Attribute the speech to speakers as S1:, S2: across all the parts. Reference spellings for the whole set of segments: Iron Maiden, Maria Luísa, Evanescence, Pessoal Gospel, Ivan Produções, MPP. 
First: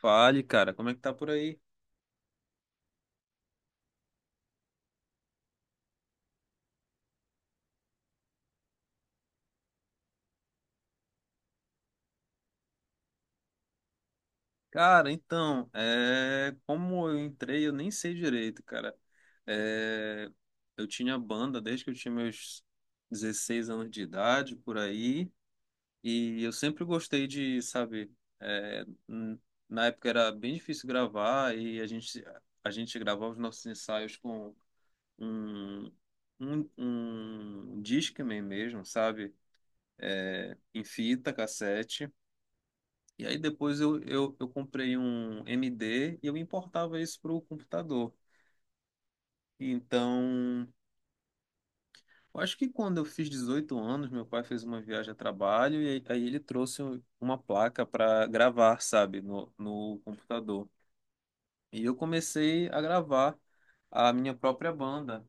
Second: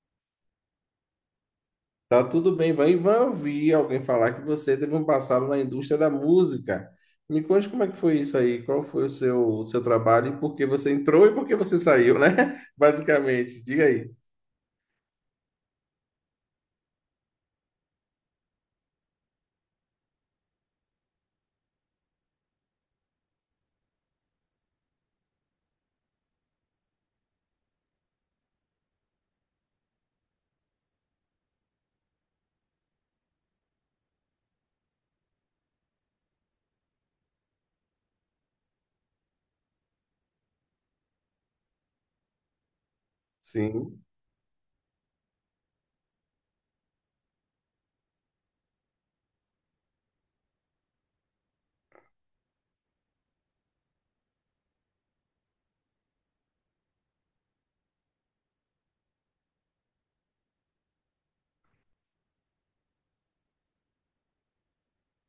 S1: Fale, cara, como é que tá por aí?
S2: Tá tudo bem, vai, vai ouvir alguém falar que você teve um passado na indústria da música. Me conte como é que foi isso aí, qual foi o seu trabalho e por que você entrou e por que você saiu, né? Basicamente, diga aí.
S1: Cara, então, como eu entrei, eu nem sei direito, cara. É, eu tinha banda desde que eu tinha meus 16 anos de idade, por aí, e eu sempre gostei de, sabe, é, n- na época era bem difícil gravar e a gente gravava os nossos ensaios com um, um Discman mesmo, sabe? É, em fita, cassete. E aí depois eu,
S2: Sim,
S1: eu, eu comprei um MD e eu importava isso para o computador. Então, eu acho que quando eu fiz 18 anos, meu pai fez uma viagem a trabalho e aí ele trouxe uma placa para gravar, sabe, no computador. E eu comecei a gravar a minha própria banda.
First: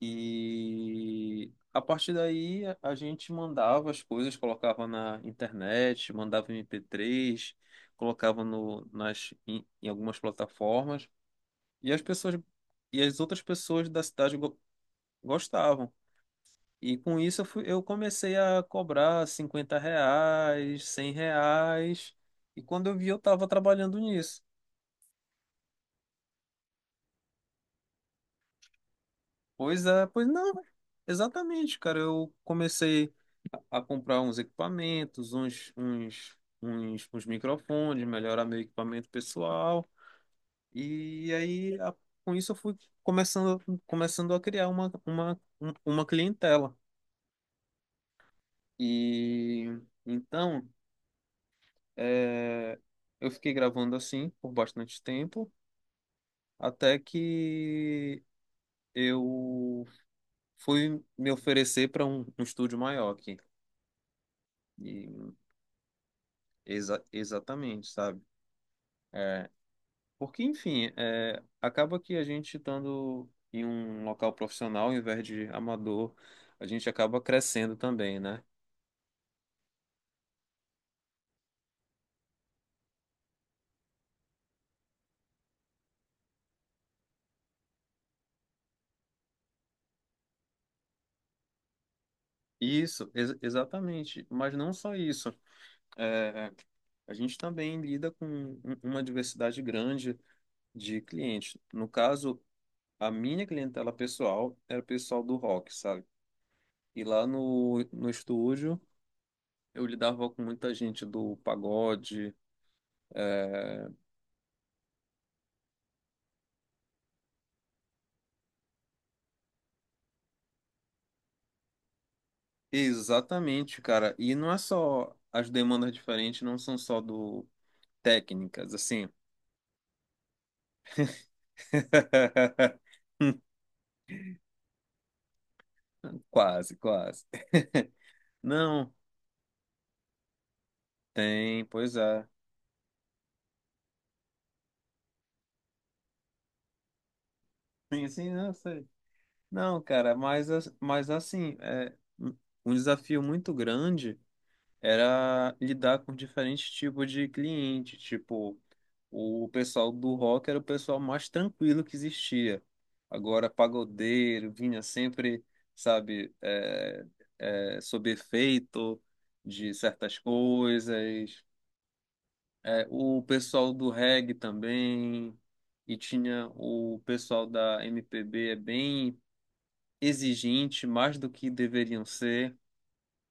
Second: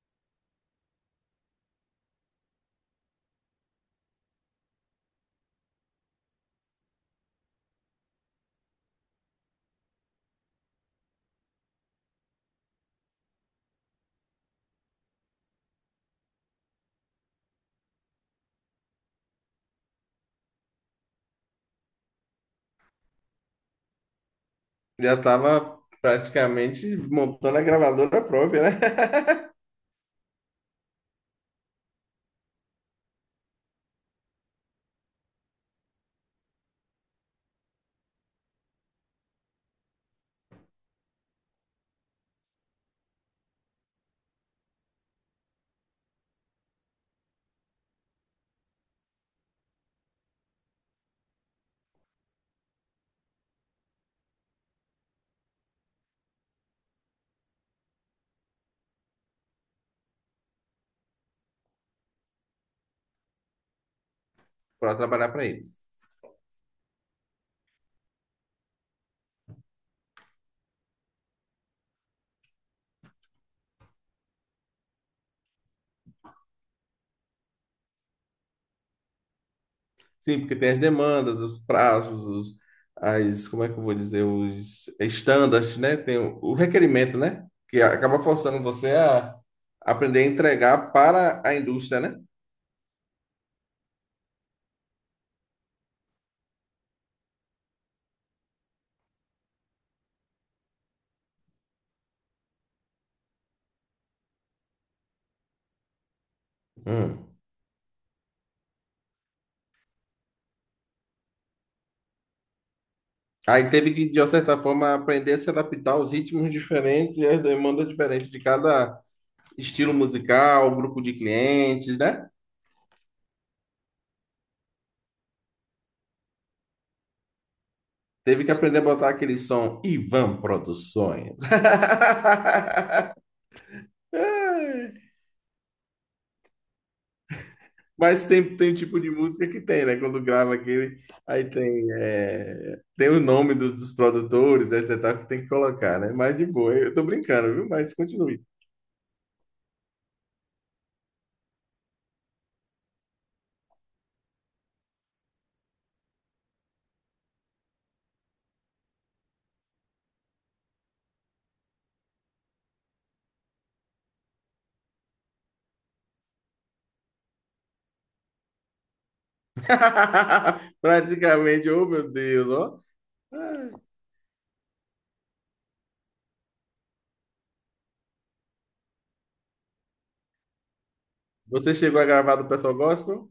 S1: E a partir daí a gente mandava as coisas, colocava na internet, mandava MP3, colocava no, nas, em, em algumas plataformas, e as outras pessoas da cidade gostavam. E com isso eu comecei a cobrar 50 reais, 100 reais, e quando eu vi eu estava trabalhando nisso.
S2: já estava praticamente montando a gravadora própria, né?
S1: Pois é, pois não, exatamente, cara, eu comecei a comprar uns equipamentos, uns microfones, melhorar meu equipamento pessoal. E aí, com isso, eu fui começando, começando a criar uma clientela. E então, é, eu fiquei gravando assim por bastante tempo, até que eu fui me oferecer para um estúdio maior aqui.
S2: Para trabalhar
S1: E
S2: para eles.
S1: exatamente, sabe? É, Porque, enfim, acaba que a gente estando em um local profissional, ao invés de amador, a gente acaba crescendo também, né?
S2: Sim, porque tem as demandas, os prazos, como é que eu vou dizer, os standards, né? Tem o requerimento, né? Que acaba forçando você a aprender a entregar para a indústria, né?
S1: Isso, exatamente. Mas não só isso. É, a gente também lida com uma diversidade grande de clientes. No caso, a minha clientela pessoal era o pessoal do rock, sabe? E lá
S2: Hum.
S1: no estúdio, eu lidava com muita gente do pagode.
S2: Aí teve que, de uma certa forma, aprender a se adaptar aos ritmos diferentes e às demandas diferentes de cada estilo musical, grupo de clientes, né?
S1: Exatamente, cara. E não é só as demandas diferentes, não são só do
S2: Teve que
S1: técnicas,
S2: aprender a
S1: assim.
S2: botar aquele som Ivan Produções.
S1: Quase, quase.
S2: Mas tem, tem um
S1: Não,
S2: tipo de música que tem, né? Quando grava aquele, aí
S1: tem,
S2: tem,
S1: pois é.
S2: é, tem o nome dos produtores, etc, que tem que colocar, né? Mas de boa, eu tô brincando, viu? Mas
S1: Sim, sim,
S2: continue.
S1: não sei. Não, cara, mas, mas assim, é um um desafio muito grande. Era lidar com diferentes tipos de cliente. Tipo, o pessoal do rock era o pessoal mais tranquilo que existia. Agora, pagodeiro vinha sempre, sabe, sob efeito de certas coisas.
S2: Praticamente, oh meu Deus, ó.
S1: É, o
S2: Ah,
S1: pessoal do reggae também. E tinha o pessoal da MPB, é bem exigente, mais do que
S2: você chegou
S1: deveriam
S2: a gravar do
S1: ser.
S2: Pessoal Gospel?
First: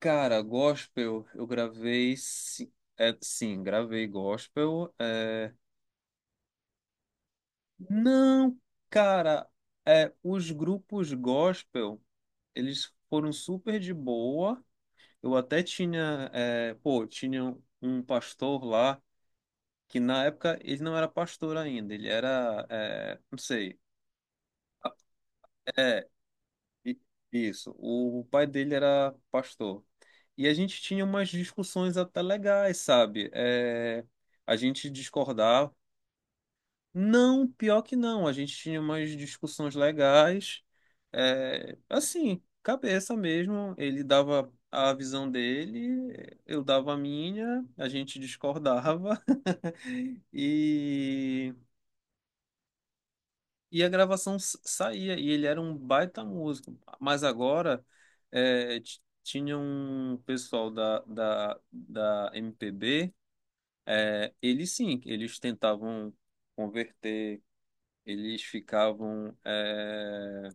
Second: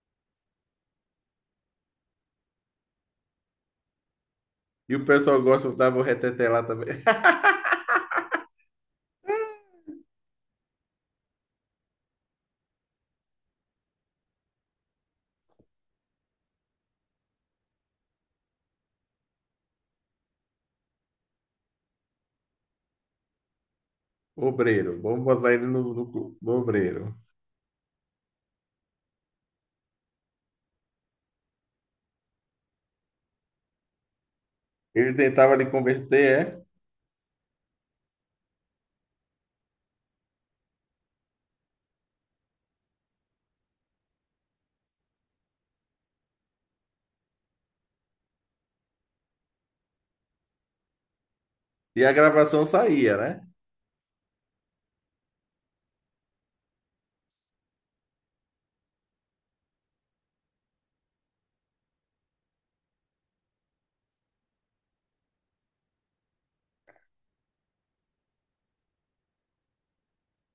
S1: Cara, gospel, eu gravei. Sim, sim, gravei gospel.
S2: E o Pessoal Gospel tava o reteté lá também.
S1: Não, cara, os grupos gospel, eles foram super de boa. Eu até tinha. Pô, tinha um um pastor lá, que na época ele não era pastor ainda, ele era. Não sei.
S2: Obreiro, vamos botar ele no,
S1: é,
S2: no, no
S1: I-
S2: obreiro.
S1: Isso. O pai dele era pastor. E a gente tinha umas discussões até legais, sabe? É, a gente
S2: Ele tentava lhe
S1: discordava.
S2: converter, é?
S1: Não, pior que não. A gente tinha umas discussões legais. É, assim, cabeça mesmo. Ele dava a visão dele, eu dava a minha, a gente discordava. E
S2: E a gravação saía, né?
S1: E a gravação saía, e ele era um baita músico. Mas agora tinha um pessoal da MPB, é, eles sim, eles tentavam converter, eles ficavam.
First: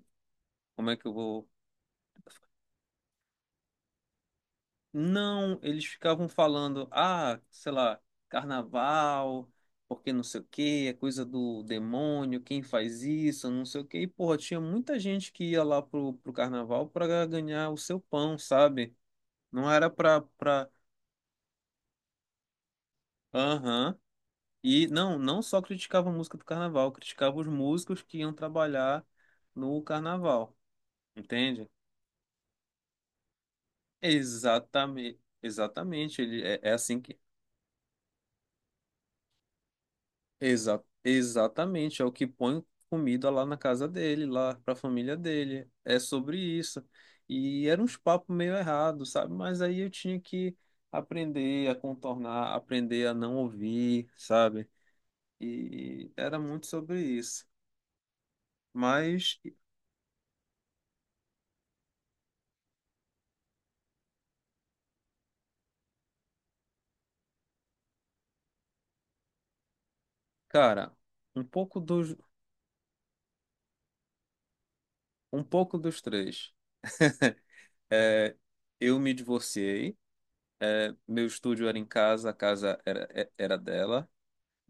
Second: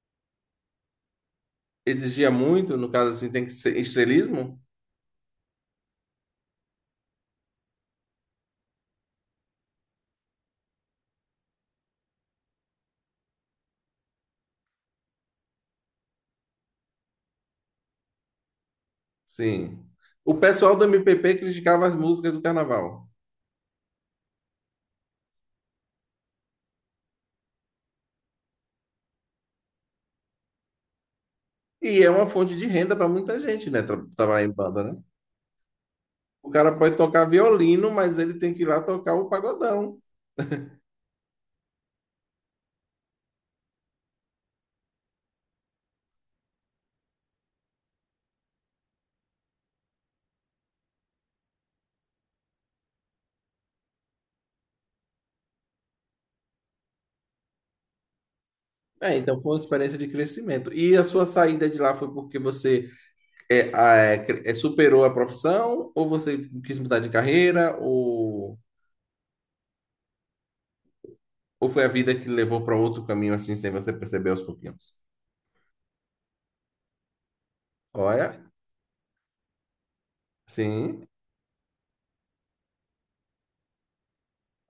S1: Como é que eu vou.
S2: Exigia muito, no caso assim, tem que ser estrelismo?
S1: Não, eles ficavam falando, ah, sei lá, carnaval, porque não sei o quê, é coisa do demônio, quem faz isso, não sei o quê. E, porra, tinha muita gente que ia lá pro carnaval pra ganhar o seu pão, sabe? Não
S2: Sim.
S1: era
S2: O
S1: pra...
S2: pessoal do MPP criticava as músicas do carnaval.
S1: Aham. E não, não só criticava a música do carnaval, criticava os músicos que iam trabalhar no carnaval, entende?
S2: E é uma fonte de renda para muita gente, né? Trabalhar em banda, né?
S1: Exatamente, exatamente. Ele,
S2: O
S1: é é
S2: cara pode
S1: assim que.
S2: tocar violino, mas ele tem que ir lá tocar o pagodão.
S1: Exa exatamente, é o que põe comida lá na casa dele, lá para a família dele. É sobre isso. E era uns papos meio errados, sabe? Mas aí eu tinha que aprender a contornar, aprender a não ouvir, sabe? E era muito sobre isso.
S2: É,
S1: Mas,
S2: então foi uma experiência de crescimento. E a sua saída de lá foi porque você superou a profissão, ou você quis mudar de carreira,
S1: cara, um
S2: ou
S1: pouco
S2: foi a vida
S1: dos,
S2: que levou para outro caminho assim, sem você perceber aos pouquinhos?
S1: um pouco dos três. É,
S2: Olha,
S1: eu me divorciei,
S2: sim,
S1: meu estúdio era em casa, a casa era, era dela,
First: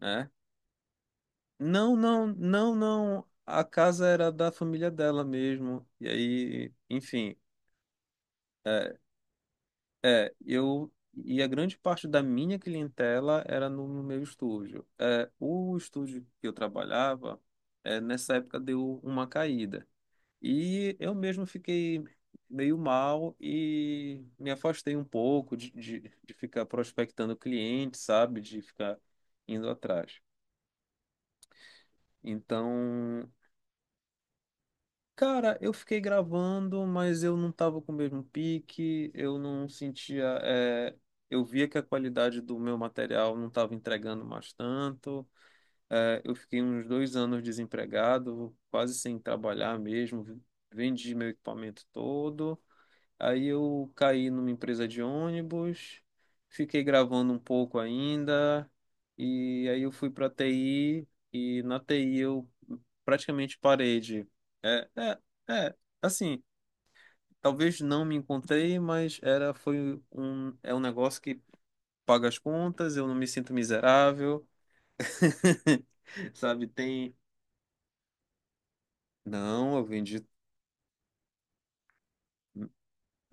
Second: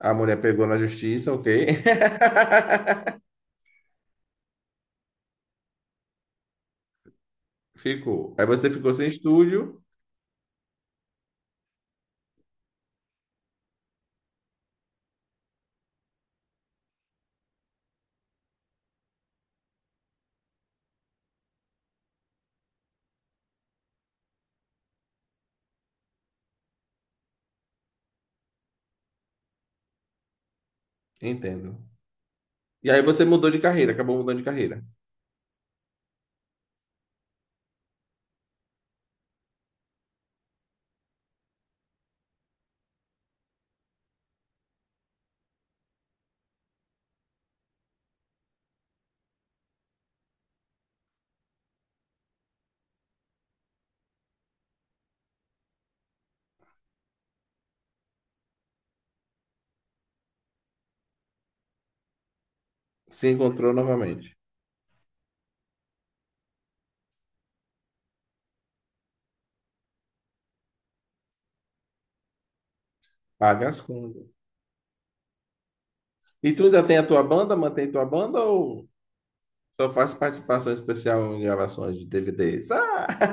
S2: a mulher pegou na justiça, ok.
S1: Não, não, não, não. A casa era da família dela mesmo. E aí, enfim,
S2: Ficou. Aí você ficou
S1: é,
S2: sem estúdio,
S1: eu. E a grande parte da minha clientela era no meu estúdio. É, o estúdio que eu trabalhava, nessa época deu uma caída. E eu mesmo fiquei meio mal e me afastei um pouco de ficar prospectando clientes, sabe? De ficar indo atrás.
S2: entendo. E aí você
S1: Então.
S2: mudou de carreira, acabou mudando de carreira.
S1: Cara, eu fiquei gravando, mas eu não tava com o mesmo pique, eu não sentia. Eu via que a qualidade do meu material não tava entregando mais tanto. É, eu fiquei uns dois anos desempregado, quase sem trabalhar mesmo. Vendi meu equipamento todo. Aí eu caí numa empresa de ônibus, fiquei gravando um pouco ainda, e aí eu fui para TI, e na TI eu
S2: Se
S1: praticamente
S2: encontrou
S1: parei de.
S2: novamente.
S1: É, é, é, assim, talvez não me encontrei, mas era, foi um, é um negócio que paga as contas, eu não me sinto
S2: Paga as contas.
S1: miserável,
S2: E tu
S1: sabe?
S2: ainda tem a
S1: Tem.
S2: tua banda, mantém tua banda ou
S1: Não, eu
S2: só faz
S1: vendi.
S2: participação especial em gravações de DVDs?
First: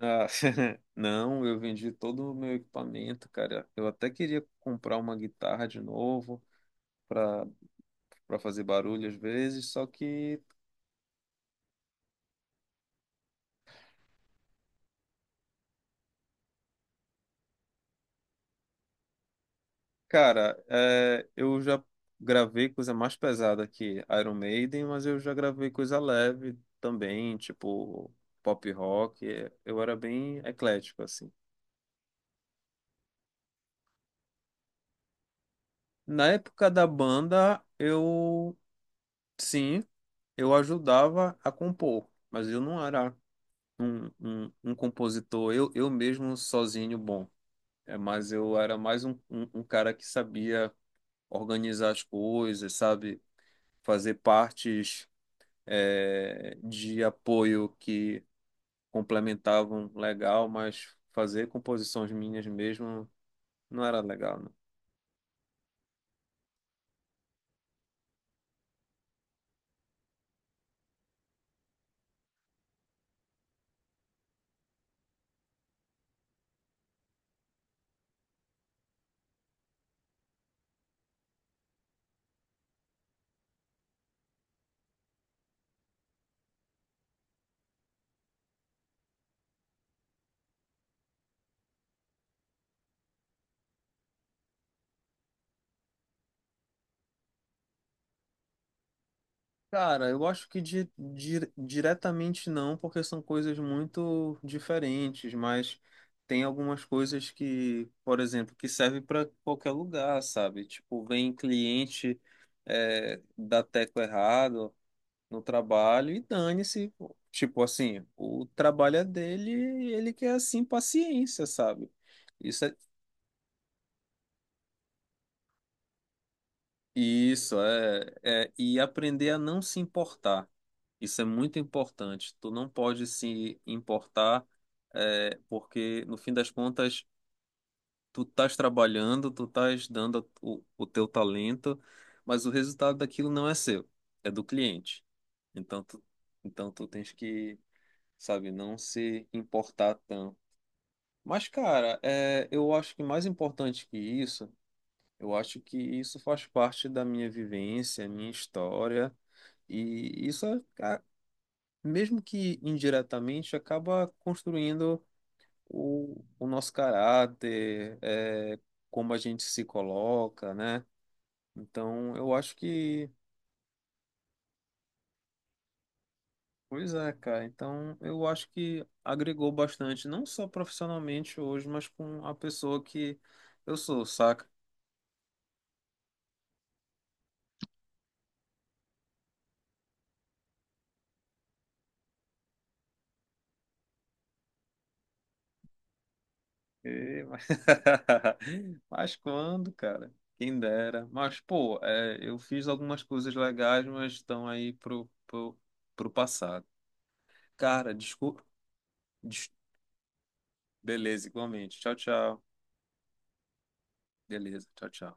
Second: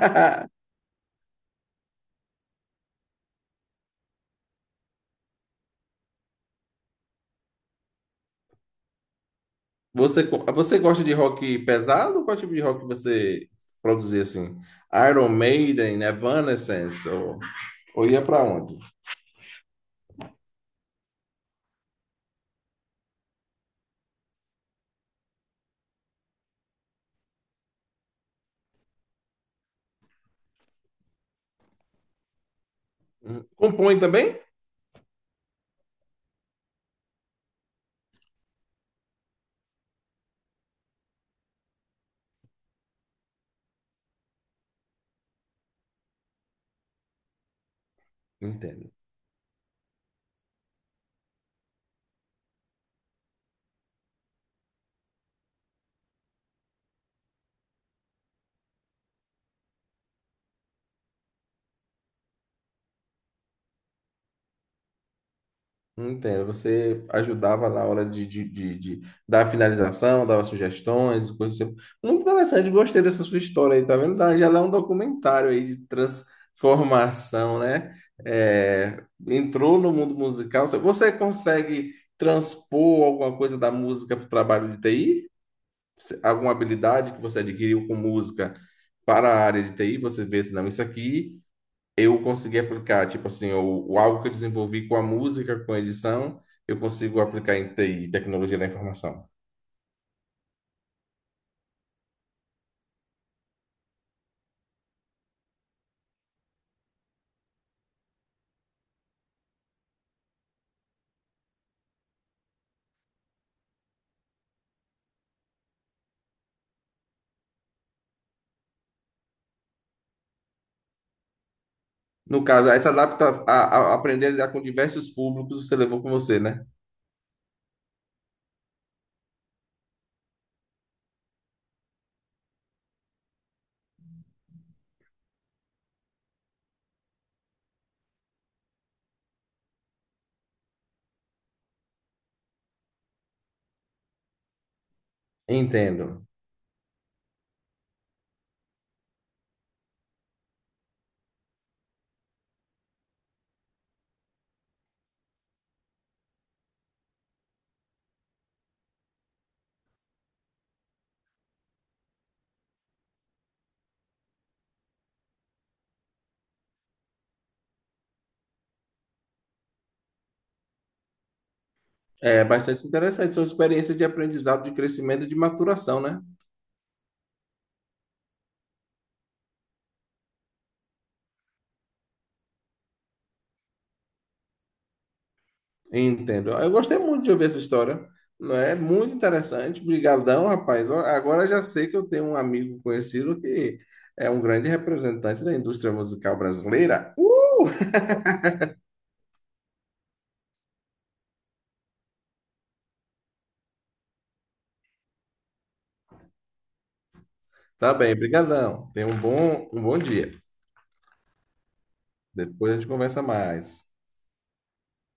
S1: Ah, não, eu vendi todo o meu equipamento, cara. Eu até queria comprar uma guitarra de novo para para fazer barulho às vezes, só
S2: Você,
S1: que,
S2: você gosta de rock pesado? Qual tipo de rock você produzia assim? Iron Maiden, Evanescence ou ia pra onde?
S1: cara, eu já gravei coisa mais pesada que Iron Maiden, mas eu já gravei coisa leve também, tipo pop rock. Eu era bem eclético assim.
S2: Compõe também?
S1: Na época da banda, eu sim, eu ajudava a compor, mas eu não era um compositor, eu mesmo sozinho, bom. É, mas eu era
S2: Entendo.
S1: mais um cara que sabia organizar as coisas, sabe? Fazer partes de apoio que complementavam legal, mas fazer composições minhas mesmo não era legal, né?
S2: Entendo. Você ajudava na hora de dar a finalização, dava sugestões, coisas do tipo. Muito interessante, gostei dessa sua história aí, tá vendo? Já dá um documentário aí de transformação, né? É, entrou no mundo musical. Você consegue transpor alguma coisa da música para o trabalho de TI? Alguma habilidade que você adquiriu com música para a área de TI? Você vê se não, isso aqui eu consegui aplicar, tipo assim, o algo que eu desenvolvi com a música, com a edição, eu consigo aplicar em TI, tecnologia da informação.
S1: Cara, eu acho que diretamente não, porque são coisas muito diferentes, mas tem algumas coisas que, por exemplo, que servem para qualquer lugar, sabe? Tipo, vem cliente dá teco errado no trabalho e dane-se. Tipo assim, o trabalho é dele e ele quer assim paciência, sabe?
S2: No
S1: Isso
S2: caso,
S1: é,
S2: essa adaptação, a aprender a lidar com diversos públicos, você levou com você, né?
S1: e aprender a não se importar. Isso é muito importante. Tu não pode se importar, porque no fim das contas, tu estás trabalhando, tu estás dando o teu talento, mas o resultado daquilo não é seu, é do cliente. Então tu,
S2: Entendo.
S1: então tu tens que, sabe, não se importar tanto. Mas, cara, eu acho que mais importante que isso, eu acho que isso faz parte da minha vivência, minha história. E isso é, mesmo que indiretamente, acaba construindo o nosso caráter, como a gente se coloca, né? Então, eu
S2: É
S1: acho
S2: bastante
S1: que.
S2: interessante, são experiências de aprendizado, de crescimento, e de maturação, né?
S1: Pois é, cara. Então, eu acho que agregou bastante, não só profissionalmente hoje, mas com a pessoa que eu sou, saca?
S2: Entendo. Eu gostei muito de ouvir essa história, não é? Muito interessante. Obrigadão, rapaz. Ó, agora já sei que eu tenho um amigo conhecido que é um grande representante da indústria musical brasileira.
S1: E- Mas quando, cara? Quem dera. Mas, pô, eu fiz algumas coisas legais, mas estão aí pro passado.
S2: Tá
S1: Cara,
S2: bem,
S1: desculpa.
S2: brigadão. Tenha um bom dia.
S1: Beleza, igualmente. Tchau, tchau.
S2: Depois a gente conversa mais.
S1: Beleza, tchau, tchau.